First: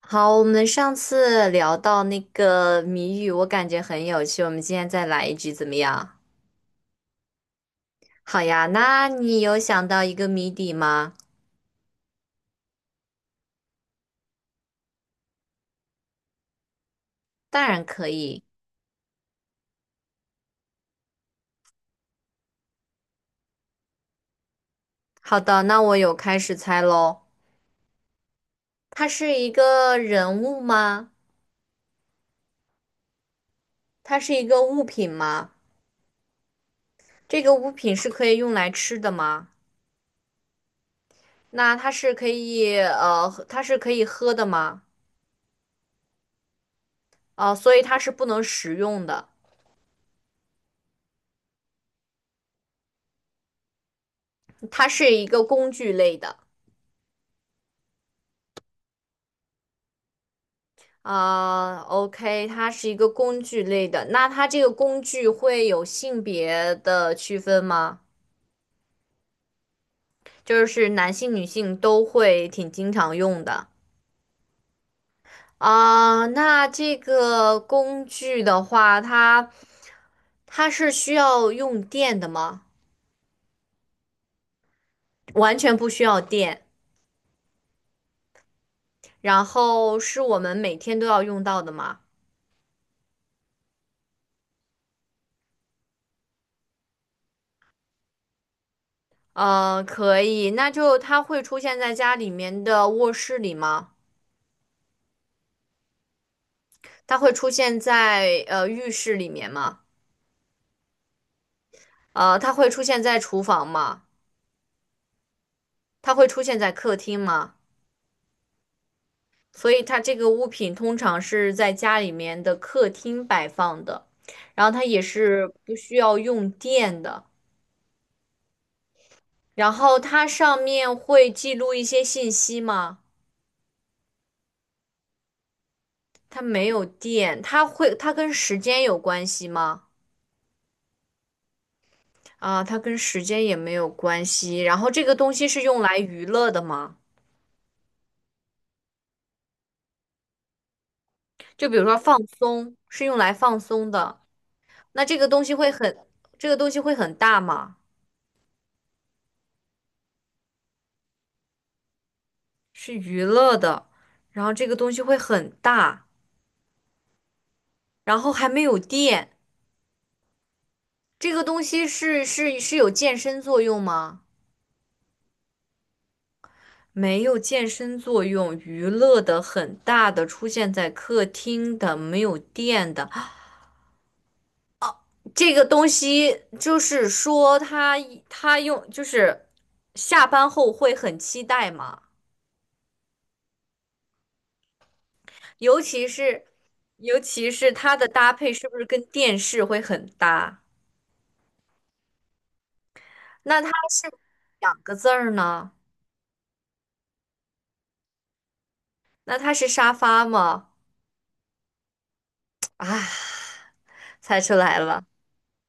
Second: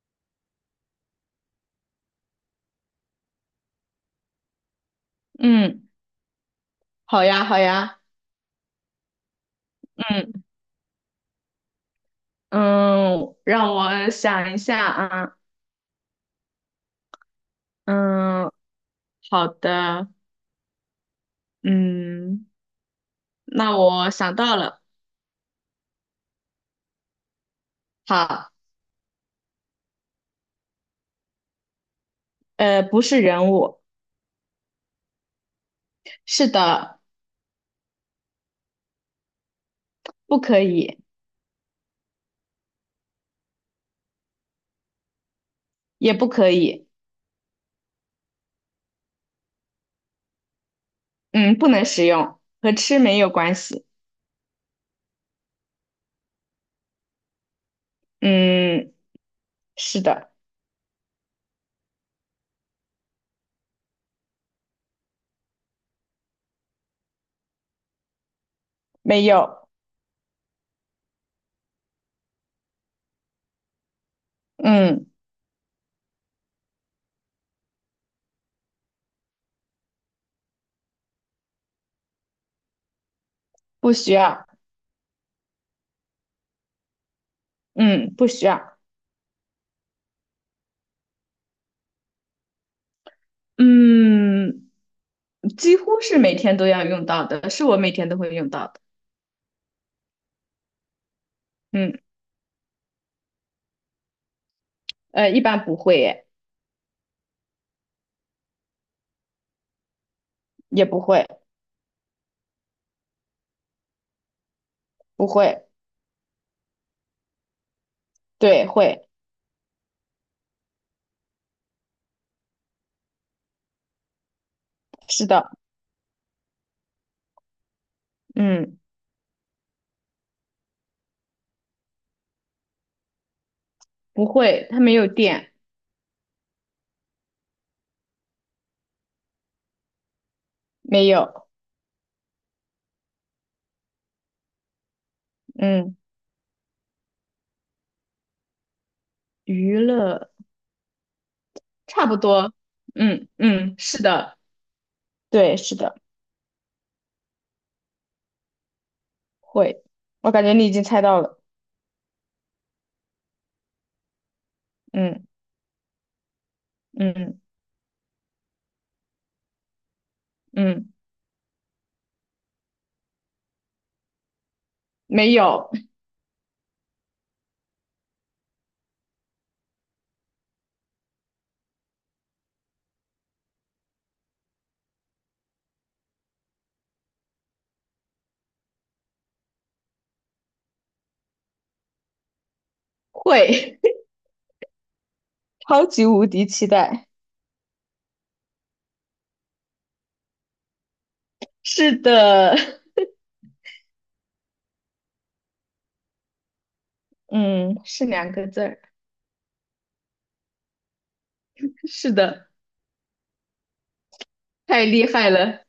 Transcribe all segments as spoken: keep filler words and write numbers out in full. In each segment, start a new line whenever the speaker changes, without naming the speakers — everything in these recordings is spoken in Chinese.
好，我们上次聊到那个谜语，我感觉很有趣，我们今天再来一局怎么
嗯，
样？
好呀，好呀，
好呀，那你有想到一个
嗯
谜底吗？
嗯，让我想一下啊。
当然可以。
嗯，好的。嗯，那我想到了。
好的，那我有开始猜喽。
好。
它是一个人物吗？
呃，不是人物。
它是一个物品吗？
是的。
这个物品是可以用来吃的吗？
不可以。
那它是可以呃，它是可以喝的吗？
也不可以。
哦、所以它是不能食用的，
嗯，不能使用，和吃没有关系。
它是一个工具类的。
嗯，是的。
啊，OK，它是一个工具类的，那它这个工具会有性别的区分吗？
没有。
就是男性、女性都会挺经常用的
嗯，
啊。那这个工具的话，它它是需要用电的吗？
不需要。
完全不需要电，
嗯，不需要。
然后是我们每天都要用到的吗？
嗯，几乎是每天都要用到的，是我每天都会用到的。
呃，可以，那就它会出现在
嗯。
家里面的卧室里吗？
呃，一般不会耶。
它会出现在呃浴室里面吗？
也不会。
呃，它会出现在厨房吗？
不会。
它会出现在客厅吗？
对，会。
所以它这个物品通常是在家里面的客厅摆放的，然后它也
是
是
的。
不需要用电的。
嗯，
然后它上面会记录一些信息吗？
不会，它没有电。
它没有电，它会，它跟时间有关系吗？
没有。
啊，它跟时间也没有关系。然后这个东西是用来
嗯，
娱乐的吗？
娱乐
就比如说
差
放
不多。
松，是用
嗯
来放
嗯，
松
是
的。
的。
那这个东西
对，
会
是的。
很，这个东西会很大吗？
会。我感觉你已经猜到了。
是娱乐的，然后这个东西会
嗯
很大，
嗯
然后还没有电。
嗯。
这个东西是是是有健身作用吗？
没有。
没有健身作用，娱乐的很大的出现在客厅的，没有电的这个东西，就是说它它用就是下班后会很期待嘛，
会。
尤
超级
其
无敌
是
期待。
尤其是它的搭配是不是跟电视会很搭？
是的。
那它是两个字儿呢？
嗯，是两个字儿。
那它是沙发吗？
是的。
啊，猜出来
太
了，
厉害了。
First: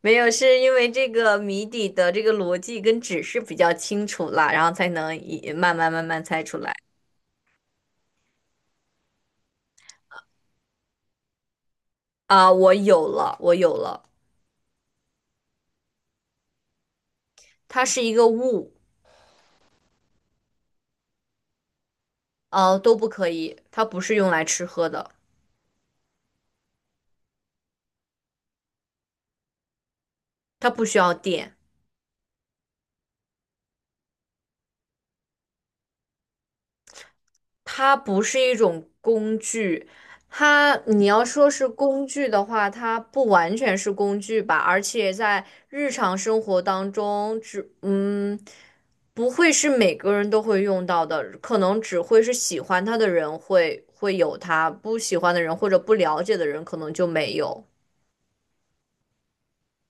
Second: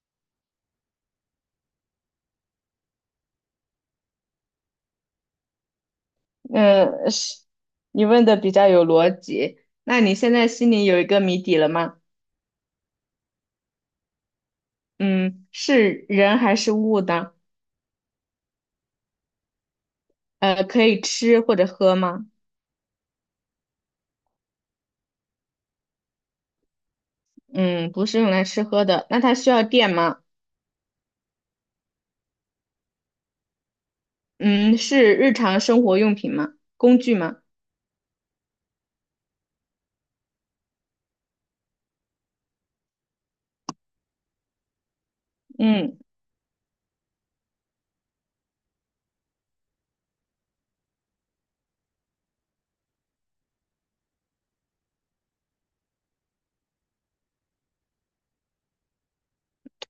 没有，是因为这个谜底的这个逻辑跟指示比较清楚了，然后才能一慢慢慢慢猜出来。
嗯，是，你问的比较有逻辑。那你现在心里有一个谜底了吗？
啊，我有了，我有了，
嗯，是人还是物的？
它是一个物，
呃，可以吃或者喝吗？
呃，都不可以，它不是用来吃喝的，
嗯，不是用来吃喝的。那它需要电吗？
它不需要电。
嗯，是日常生活用品吗？工具吗？
它不是一种工具，它你要说是工具的话，它不完全是工具吧，而且在日
嗯，
常生活当中，只嗯不会是每个人都会用到的，可能只会是喜欢它的人会会有它，不喜欢的人或者不了解的人可能就没有。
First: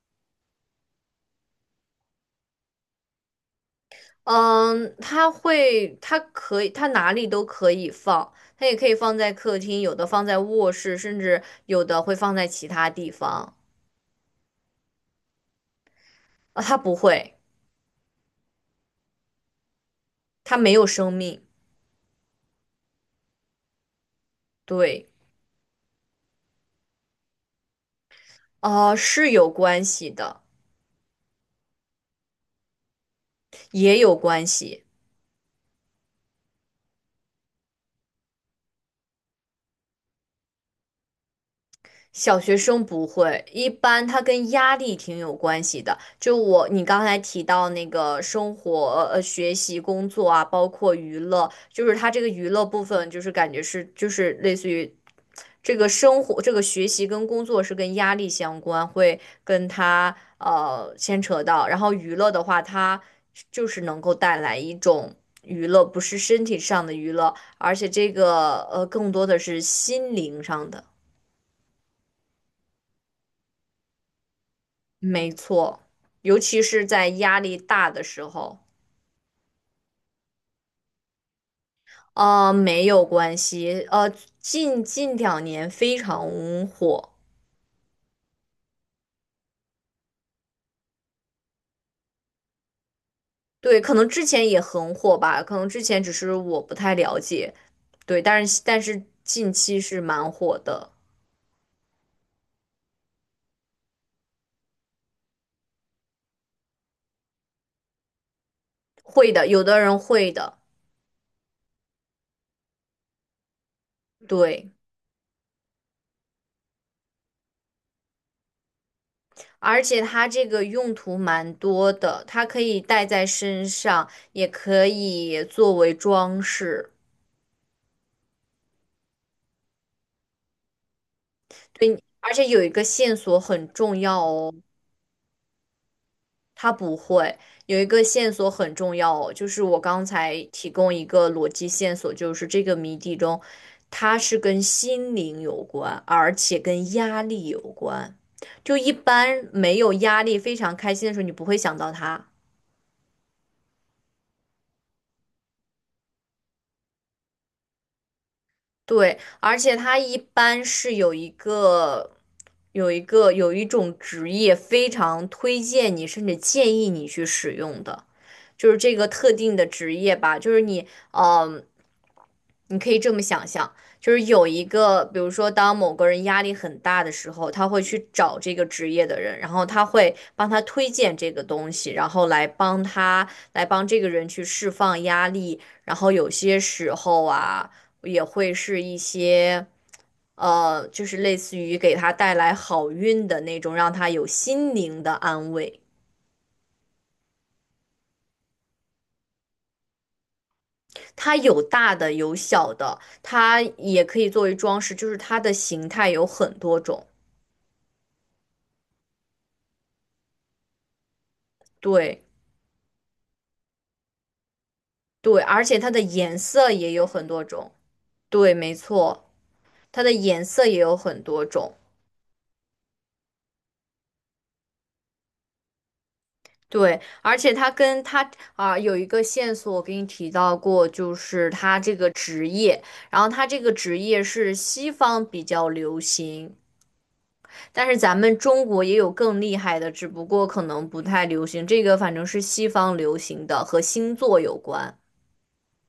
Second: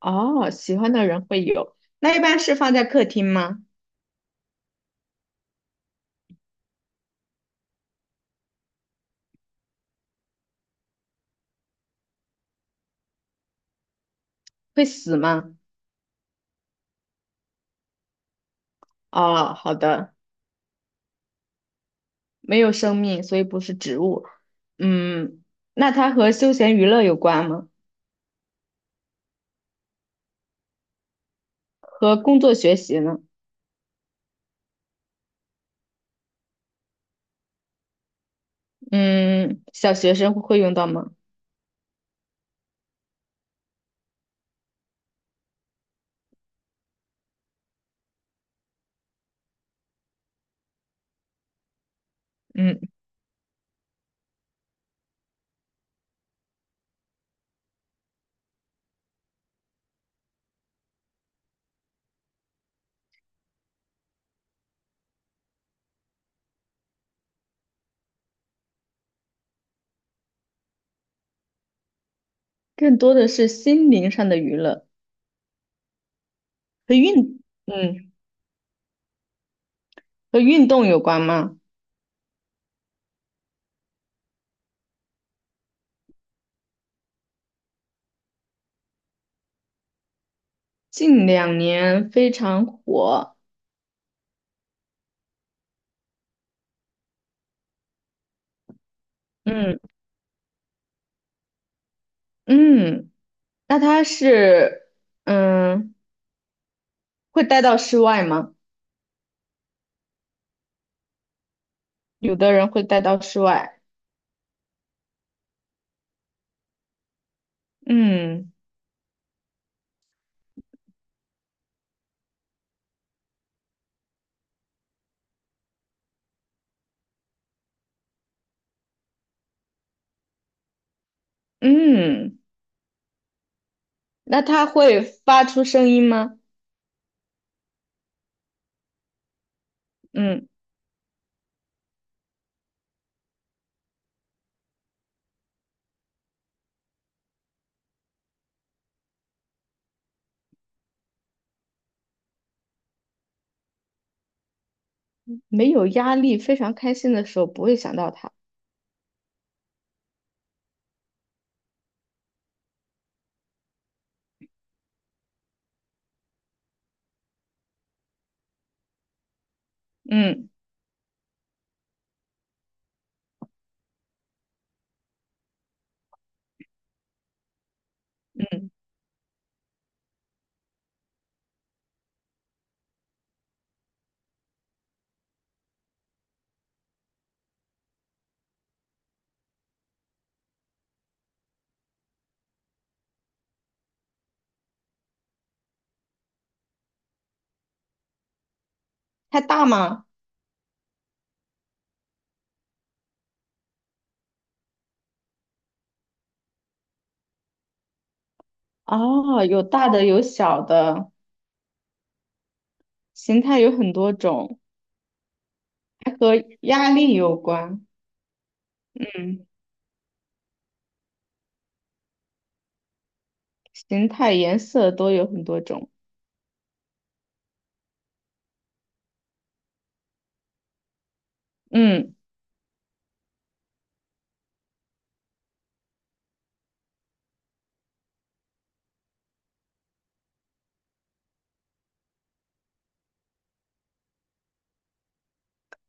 哦，喜欢的人会有。那一般是放在客厅吗？
嗯，它会，它可以，它哪里都可以放，它也可以放在客厅，有的放在卧室，甚至有的会放在其他地方。
会死吗？
啊，它不会，
哦，好的。
它没有生命。
没有生命，所以不是植物。
对，
嗯，那它和休闲娱乐有关吗？
啊，是有关系的，
和工作学习呢？
也有关系。
嗯，小学生会用到吗？
小学生不会，一般它跟压力挺有关系的。就我，你刚才提到那个生活、呃，学习、工作啊，包括娱乐，就是它这个娱乐
嗯，
部分，就是感觉是，就是类似于这个生活、这个学习跟工作是跟压力相关，会跟他呃牵扯到。然后娱乐的话，它就是能够带来一种娱乐，不是身体上的娱乐，而且这个呃更多的是心灵上的。
更多的是心灵上的娱乐。
没错，尤其是
和
在压
运，
力大的
嗯，
时候，
和运动有关吗？
呃，没有关系，呃，近近两年非常火，
近两年非常火。
对，可能之前也很火吧，可能之前只是我不太了解，对，但是但是近
嗯
期是蛮火的，
嗯，那它是，嗯，会带到室外吗？
会的，有的人会的，
有的人会带到室外。
对，
嗯
而且它这个用途蛮多的，它可以戴在身上，也可以作为装饰。对，而
嗯，
且有一个线索很重要
那
哦，
它会发出声音吗？
它不会有一个线索很重要哦，就是我刚才
嗯，
提供一个逻辑线索，就是这个谜底中，它是跟心灵有关，而且跟压力有关。就一般没有压力、非常开心的时候，你不会想到它。
没有压力，非常开心的时候不会想到它。
对，而且它一般是有一个、有一个、有一种职业非常推荐你，甚至建议你去使用的，就是这个特定的职业吧。
嗯
就是你，嗯、你可以这么想象，就是有一个，比如说，当某个人压力很大的时候，他会去找这个
嗯，
职业的人，然后他会帮他推荐这个东西，然后来帮他，来帮这个人去释放压力。然后有些时候啊，也会是一些，呃，就是类似于给他带来好运的那种，让他有心灵的安慰。
它大吗？
它有大的，有小的，它也可以作为装饰，就是它的形态有很多种。
哦，有大的有小的，
对。
形态有很多种，
对，而且它的
还和
颜色
压
也有
力
很
有
多种。
关。
对，没错，
嗯，
它的颜色也有很多种。
形态、颜色都有很多种。
对，而且它跟它啊、有一个线索，我给你提到过，就是它这个
嗯，
职业，然后它这个职业是西方比较流行，但是咱们中国也有更厉害的，只不过可能不太流行。这个反正是西方流行的，和星座有关。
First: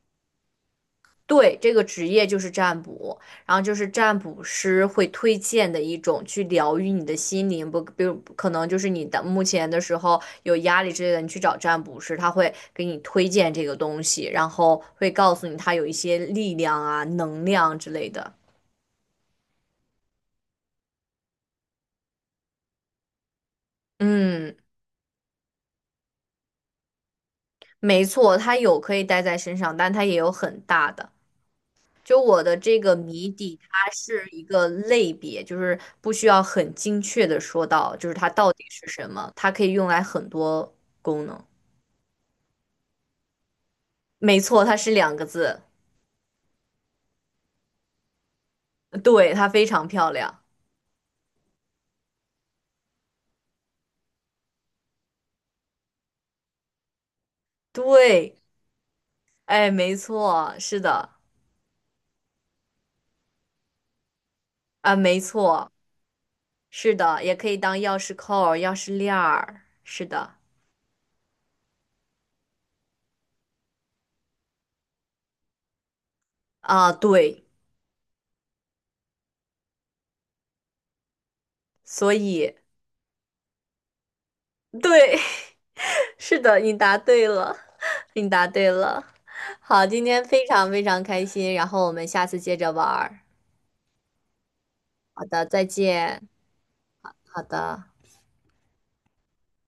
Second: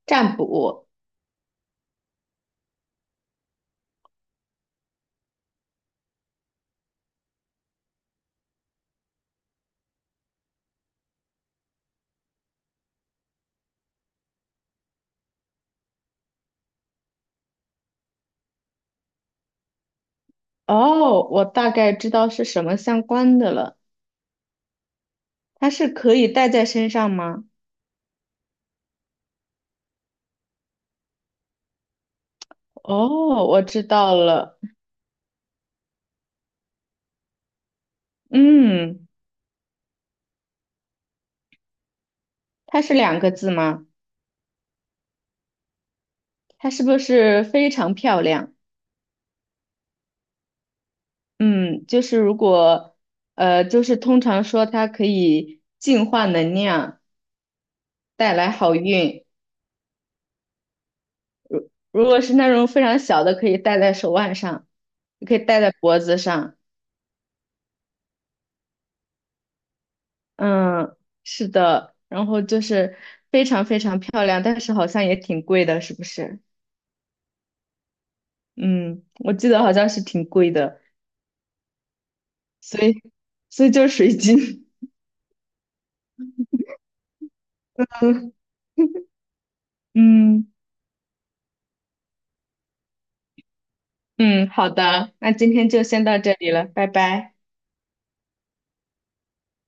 占卜。
对，这个职业就是占卜，然后就是占卜师会推荐的一种去疗愈你的心灵，不，比如可能就是你的目前的时候有压力之类的，你去找占卜师，他会给你推荐这个东西，然后会告诉你他有一些力量啊、能量之类的。
哦，我大概知道是什么相关的了。
嗯，
它是可以戴在身上吗？
没错，它有可以带在身上，但它也有很大的。就我的这个谜
哦，
底，
我知
它
道
是一
了。
个类别，就是不需要很精确的说到，就是它到底是
嗯，
什么，它可以用来很多功能。
它是两个字吗？
没错，它是两个字，
它是不是非常漂亮？
对，它非常漂亮。
嗯，就是如果，呃，就是通常说它可以净化能量，带
对，
来好运。
哎，没错，是的，
如果是那种非常小的，可以戴在手腕上，
啊，没
也可以戴
错，
在脖子上。
是的，也可以当钥匙扣儿钥匙链儿，是的，
嗯，是的。然后就是非常非常漂亮，但是好像也挺贵的，是不是？
啊，对，
嗯，我记得好像是挺贵的，
所以，
所以所以就是水晶。
对，是的，你答对了，你
嗯
答对了。好，今天非
嗯
常非常开心，然后我们下次接着玩儿。
嗯，好的，
好
那
的，
今
再
天就先到
见。
这里了，拜拜。
好的。